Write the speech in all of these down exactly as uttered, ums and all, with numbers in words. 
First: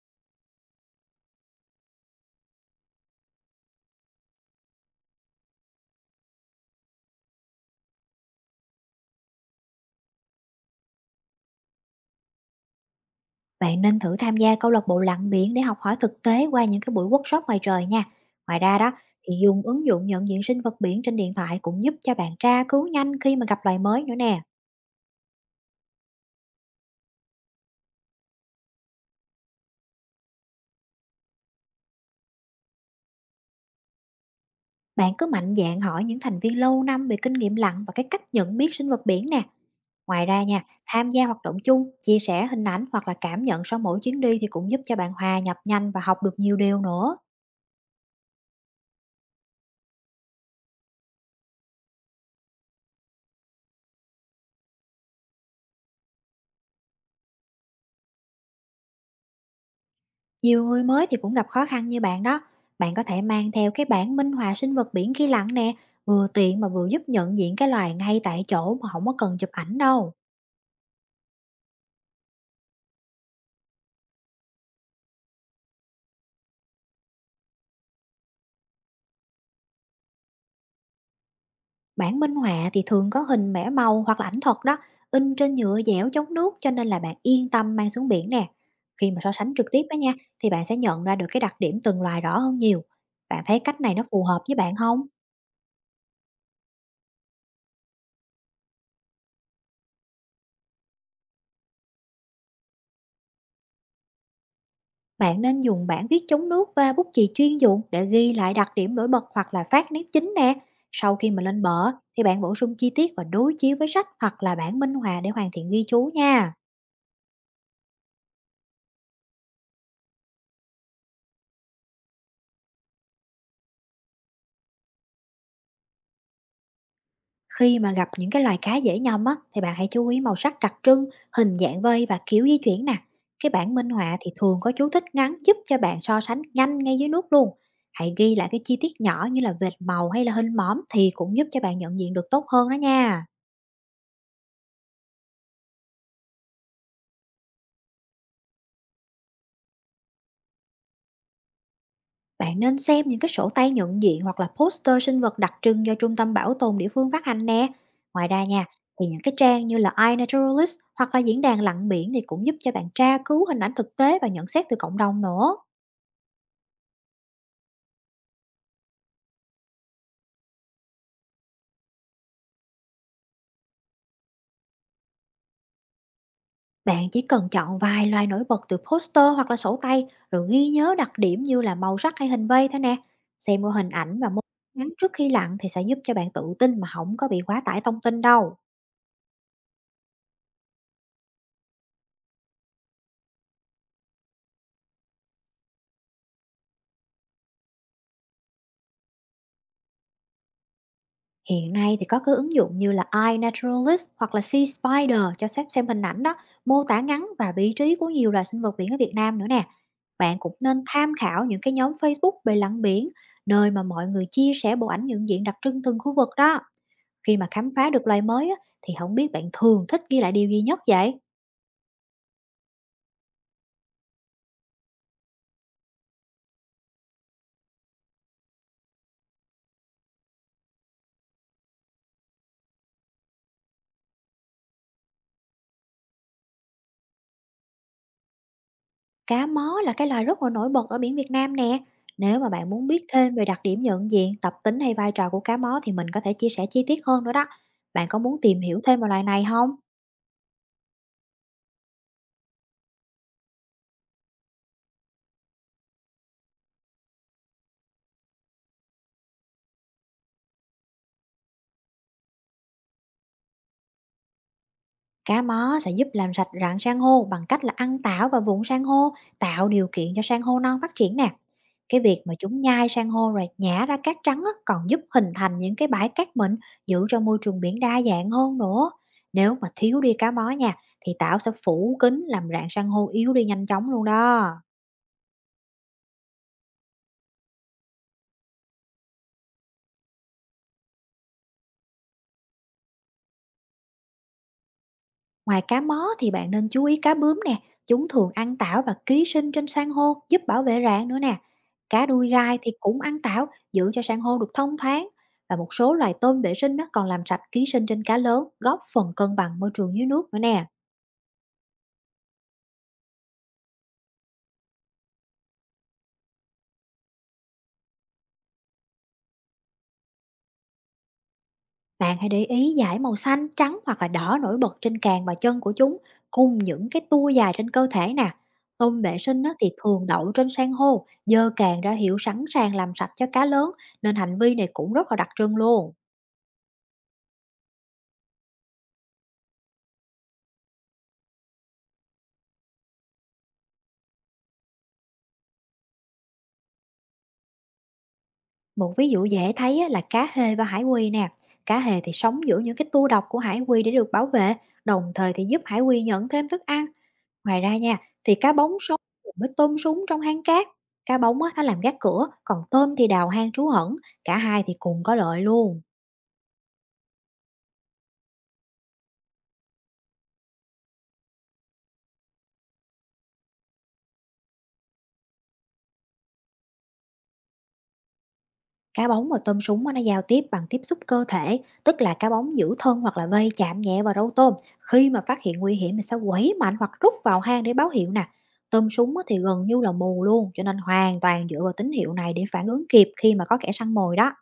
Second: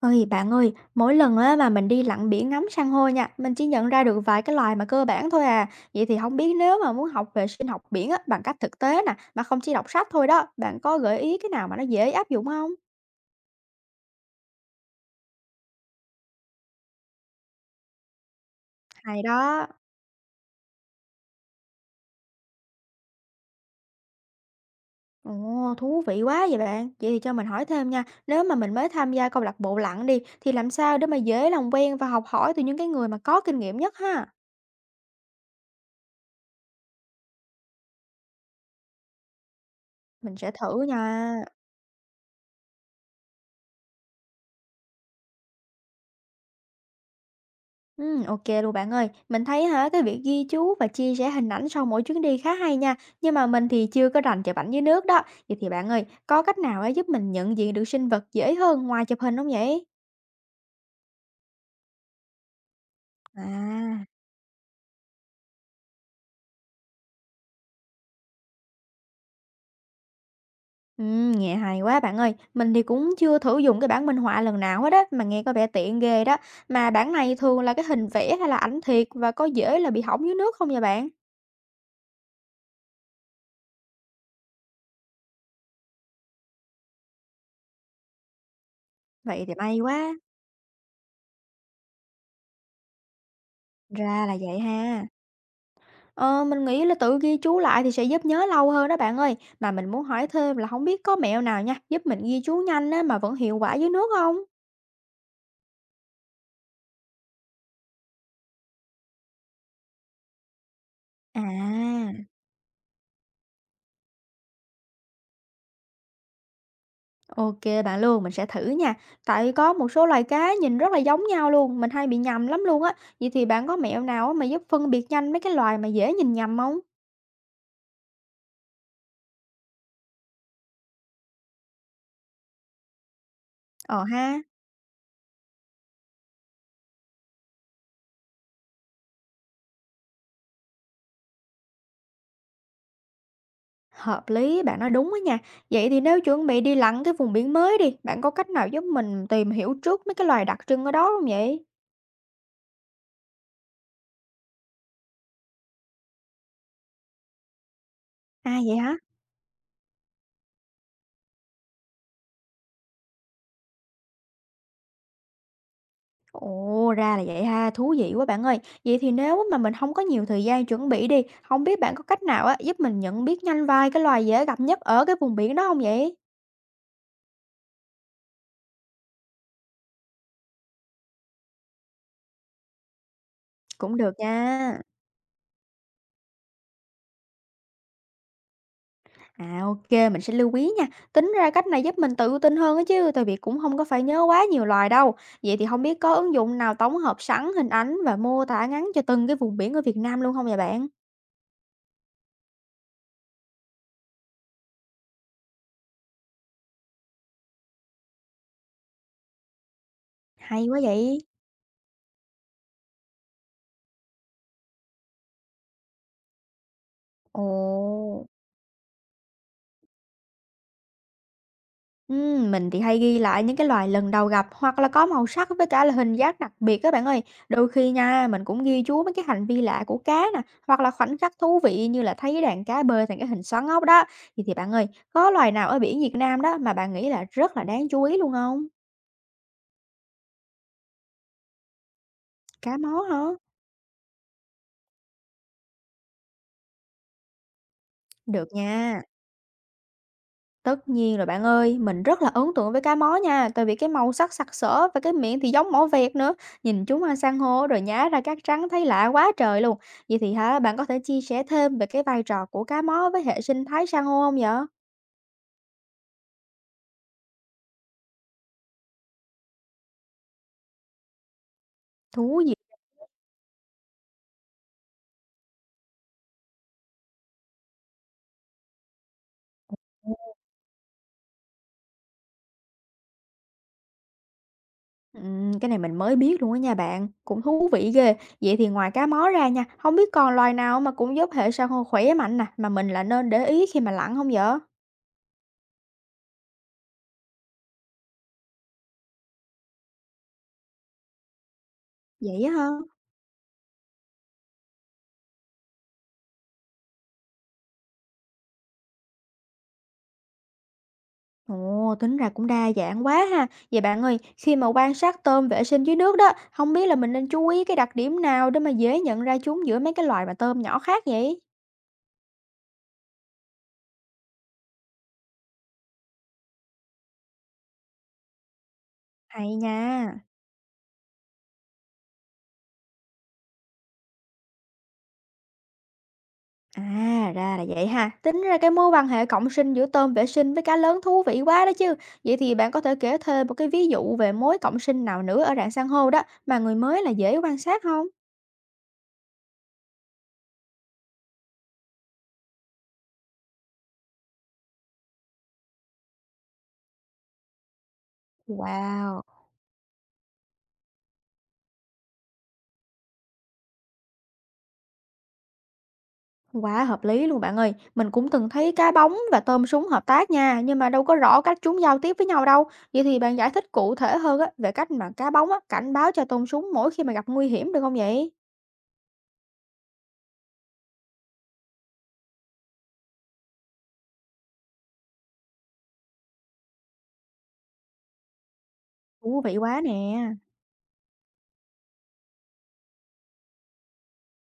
Ơi bạn ơi, mỗi lần á mà mình đi lặn biển ngắm san hô nha, mình chỉ nhận ra được vài cái loài mà cơ bản thôi à. Vậy thì không biết nếu mà muốn học về sinh học biển á, bằng cách thực tế nè, mà không chỉ đọc sách thôi đó, bạn có gợi ý cái nào mà nó dễ áp dụng không? Bạn nên thử tham gia câu lạc bộ lặn biển để học hỏi thực tế qua những cái buổi workshop ngoài trời nha. Ngoài ra đó Hay thì dùng đó. ứng dụng nhận diện sinh vật biển trên điện thoại cũng giúp cho bạn tra cứu nhanh khi mà gặp loài mới nữa nè. Ồ, thú vị quá vậy bạn. Vậy thì cho mình hỏi thêm nha, nếu mà mình mới tham gia câu lạc bộ lặn đi, thì làm sao để mà dễ làm quen và học hỏi từ những cái người mà có kinh nghiệm nhất ha? Bạn cứ mạnh dạn hỏi những thành viên lâu năm về kinh nghiệm lặn và cái cách nhận biết sinh vật biển nè. Ngoài Mình ra sẽ nha, thử tham gia nha. hoạt động chung, chia sẻ hình ảnh hoặc là cảm nhận sau mỗi chuyến đi thì cũng giúp cho bạn hòa nhập nhanh và học được nhiều điều nữa. Ừm, ok luôn bạn ơi. Mình thấy hả, cái việc ghi chú và chia sẻ hình ảnh sau mỗi chuyến đi khá hay nha, nhưng mà mình thì chưa có rành chụp ảnh dưới nước đó. Vậy thì bạn ơi, có cách nào á giúp mình nhận diện được sinh vật dễ hơn ngoài chụp hình không vậy? Nhiều người mới thì cũng gặp khó khăn như bạn đó. Bạn có thể mang theo cái À. bản minh họa sinh vật biển khi lặn nè, vừa tiện mà vừa giúp nhận diện cái loài ngay tại chỗ mà không có cần chụp ảnh đâu. Ừm, nghe hay quá bạn ơi. Mình thì cũng chưa thử dùng cái bảng minh họa lần nào hết á, mà nghe có vẻ tiện ghê đó. Mà bảng này thường là cái hình vẽ hay là ảnh thiệt và có dễ là bị hỏng dưới nước không vậy bạn? Bản minh họa thì thường có hình vẽ màu hoặc là ảnh thật đó, in trên nhựa dẻo chống nước cho nên là bạn yên tâm mang xuống biển nè. Khi mà so Vậy sánh thì trực may tiếp đó quá, nha, thì bạn sẽ nhận ra được cái đặc điểm từng loài rõ hơn nhiều. Bạn thấy cách này nó phù ra là hợp với vậy bạn không? ha. Ờ, mình nghĩ là tự ghi chú lại thì sẽ giúp nhớ lâu hơn đó bạn ơi. Mà mình muốn hỏi thêm là không biết có mẹo nào nha, giúp mình ghi chú nhanh á, mà vẫn hiệu quả dưới nước không? Bạn nên dùng bảng viết chống nước và bút chì chuyên dụng để ghi lại đặc điểm nổi bật hoặc là phát nét chính nè. Sau khi À, mà lên bờ thì bạn bổ sung chi tiết và đối chiếu với sách hoặc là bản minh họa để hoàn thiện ghi chú nha. Ok bạn luôn, mình sẽ thử nha. Tại có một số loài cá nhìn rất là giống nhau luôn, mình hay bị nhầm lắm luôn á. Vậy thì bạn có mẹo nào á mà giúp phân biệt nhanh mấy cái loài mà dễ nhìn nhầm không? Khi mà gặp những cái loài cá dễ nhầm á, thì bạn hãy chú ý màu sắc đặc trưng, hình dạng vây và kiểu di chuyển nè. Cái bản minh Ờ họa thì ha, thường có chú thích ngắn giúp cho bạn so sánh nhanh ngay dưới nước luôn. Hãy ghi lại cái chi tiết nhỏ như là vệt màu hay là hình mõm thì cũng giúp cho bạn nhận diện được tốt hơn đó nha. hợp lý, bạn nói đúng á nha. Vậy thì nếu chuẩn bị đi lặn cái vùng biển mới đi, bạn có cách nào giúp mình tìm hiểu trước mấy cái loài đặc trưng ở đó không vậy? Bạn nên xem những cái sổ tay nhận diện hoặc là poster sinh vật đặc trưng do trung tâm bảo tồn địa phương phát hành nè. Ngoài ra À nha, vậy hả? thì những cái trang như là iNaturalist hoặc là diễn đàn lặn biển thì cũng giúp cho bạn tra cứu hình ảnh thực tế và nhận xét từ cộng đồng nữa. Ồ, ra là vậy ha, thú vị quá bạn ơi. Vậy thì nếu á mà mình không có nhiều thời gian chuẩn bị đi, không biết bạn có cách nào á giúp mình nhận biết nhanh vài cái loài dễ gặp nhất ở cái vùng biển đó không vậy? Bạn chỉ cần chọn vài loài nổi bật từ poster hoặc là sổ tay rồi ghi nhớ đặc điểm như là màu sắc hay hình vây thôi nè. Xem qua hình Cũng được ảnh và mô tả nha. ngắn trước khi lặn thì sẽ giúp cho bạn tự tin mà không có bị quá tải thông tin đâu. À, ok mình sẽ lưu ý nha. Tính ra cách này giúp mình tự tin hơn á chứ, tại vì cũng không có phải nhớ quá nhiều loài đâu. Vậy thì không biết có ứng dụng nào tổng hợp sẵn hình ảnh và mô tả ngắn cho từng cái vùng biển ở Việt Nam luôn không vậy bạn? Hiện nay thì có cái ứng dụng như là iNaturalist hoặc là Sea Spider cho phép xem hình ảnh đó, mô tả ngắn và vị trí của nhiều loài sinh vật biển ở Việt Nam nữa nè. Bạn cũng Hay quá nên tham vậy! khảo những cái nhóm Facebook về lặn biển, nơi mà mọi người chia sẻ bộ ảnh nhận diện đặc trưng từng khu vực đó. Khi mà khám phá được loài Ồ. mới á, thì không biết bạn thường thích ghi lại điều duy nhất vậy? Ừm, mình thì hay ghi lại những cái loài lần đầu gặp hoặc là có màu sắc với cả là hình dáng đặc biệt các bạn ơi. Đôi khi nha, mình cũng ghi chú mấy cái hành vi lạ của cá nè, hoặc là khoảnh khắc thú vị như là thấy đàn cá bơi thành cái hình xoắn ốc đó. Thì thì bạn ơi, có loài nào ở biển Việt Nam đó mà bạn nghĩ là rất là đáng chú ý luôn không? Cá mó là cái loài rất là nổi bật ở biển Việt Nam nè. Nếu mà bạn Cá muốn mó biết hả? thêm về đặc điểm nhận diện, tập tính hay vai trò của cá mó thì mình có thể chia sẻ chi tiết hơn nữa đó. Bạn có muốn Được tìm hiểu thêm nha. về loài này không? Tất nhiên rồi bạn ơi, mình rất là ấn tượng với cá mó nha, tại vì cái màu sắc sặc sỡ và cái miệng thì giống mỏ vẹt nữa. Nhìn chúng ăn san hô rồi nhá ra cát trắng thấy lạ quá trời luôn. Vậy thì hả, bạn có thể chia sẻ thêm về cái vai trò của cá mó với hệ sinh thái san hô không vậy? Cá mó sẽ giúp làm sạch rạn san hô bằng cách là ăn tảo và vụn san hô, tạo điều kiện cho san hô non phát triển nè. Cái việc mà Thú vị. chúng nhai san hô rồi nhả ra cát trắng á, còn giúp hình thành những cái bãi cát mịn, giữ cho môi trường biển đa dạng hơn nữa. Nếu mà thiếu đi cá mó nha, thì tảo sẽ phủ kín làm rạn san hô yếu đi nhanh chóng luôn đó. Ừm, cái này mình mới biết luôn á nha bạn, cũng thú vị ghê. Vậy thì ngoài cá mó ra nha, không biết còn loài nào mà cũng giúp hệ san hô khỏe mạnh nè, mà mình là nên để ý khi mà lặn không vậy? Ngoài cá mó thì bạn nên chú ý cá bướm nè, chúng thường ăn tảo và ký sinh trên san hô giúp bảo vệ rạn nữa nè. Cá đuôi Vậy á gai ha. thì cũng ăn tảo, giữ cho san hô được thông thoáng. Và một số loài tôm vệ sinh đó còn làm sạch ký sinh trên cá lớn, góp phần cân bằng môi trường dưới nước nữa nè. Ồ, tính ra cũng đa dạng quá ha. Vậy bạn ơi, khi mà quan sát tôm vệ sinh dưới nước đó, không biết là mình nên chú ý cái đặc điểm nào để mà dễ nhận ra chúng giữa mấy cái loài mà tôm nhỏ khác vậy? Bạn hãy để ý dải màu xanh, trắng hoặc là đỏ nổi bật trên càng và chân của chúng, cùng những cái tua dài trên cơ thể nè. Tôm vệ sinh Hay đó thì thường nha. đậu trên san hô, dơ càng ra hiệu sẵn sàng làm sạch cho cá lớn, nên hành vi này cũng rất là đặc trưng luôn. À, ra là vậy ha. Tính ra cái mối quan hệ cộng sinh giữa tôm vệ sinh với cá lớn thú vị quá đó chứ. Vậy thì bạn có thể kể thêm một cái ví dụ về mối cộng sinh nào nữa ở rạn san hô đó mà người mới là dễ quan sát không? Một ví dụ dễ thấy á, là cá hê và hải quy nè. Cá hề thì sống giữa những cái tua độc của hải quy để được bảo vệ, đồng thời thì giúp hải quy nhận thêm thức ăn. Ngoài ra nha, thì cá bống sống Wow. cùng với tôm súng trong hang cát. Cá bống á, nó làm gác cửa, còn tôm thì đào hang trú ẩn. Cả hai thì cùng có lợi luôn. Quá hợp lý luôn bạn ơi. Mình cũng từng thấy cá bóng và tôm súng hợp tác nha, nhưng mà đâu có rõ cách chúng giao tiếp với nhau đâu. Vậy thì bạn giải thích cụ thể hơn á, về cách mà cá bóng á, cảnh báo cho tôm súng mỗi khi mà gặp nguy hiểm được không vậy? Cá bống và tôm súng á, nó giao tiếp bằng tiếp xúc cơ thể, tức là cá bống giữ thân hoặc là vây chạm nhẹ vào râu tôm. Khi mà phát hiện nguy hiểm thì sẽ quẩy mạnh hoặc rút vào hang để báo hiệu nè. Tôm súng á, thì Thú vị gần quá như là mù nè. luôn, cho nên hoàn toàn dựa vào tín hiệu này để phản ứng kịp khi mà có kẻ săn mồi đó.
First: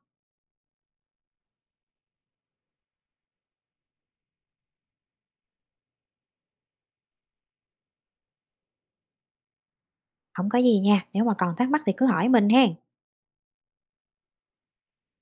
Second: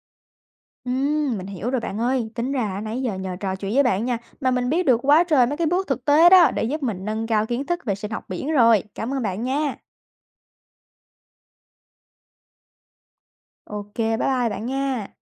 Ừm, mình hiểu rồi bạn ơi. Tính ra nãy giờ nhờ trò chuyện với bạn nha, mà mình biết được quá trời mấy cái bước thực tế đó để giúp mình nâng cao kiến thức về sinh học biển rồi. Cảm ơn bạn nha. Không có gì nha, nếu mà còn thắc mắc thì cứ hỏi mình hen. Ok, bye bye bạn nha.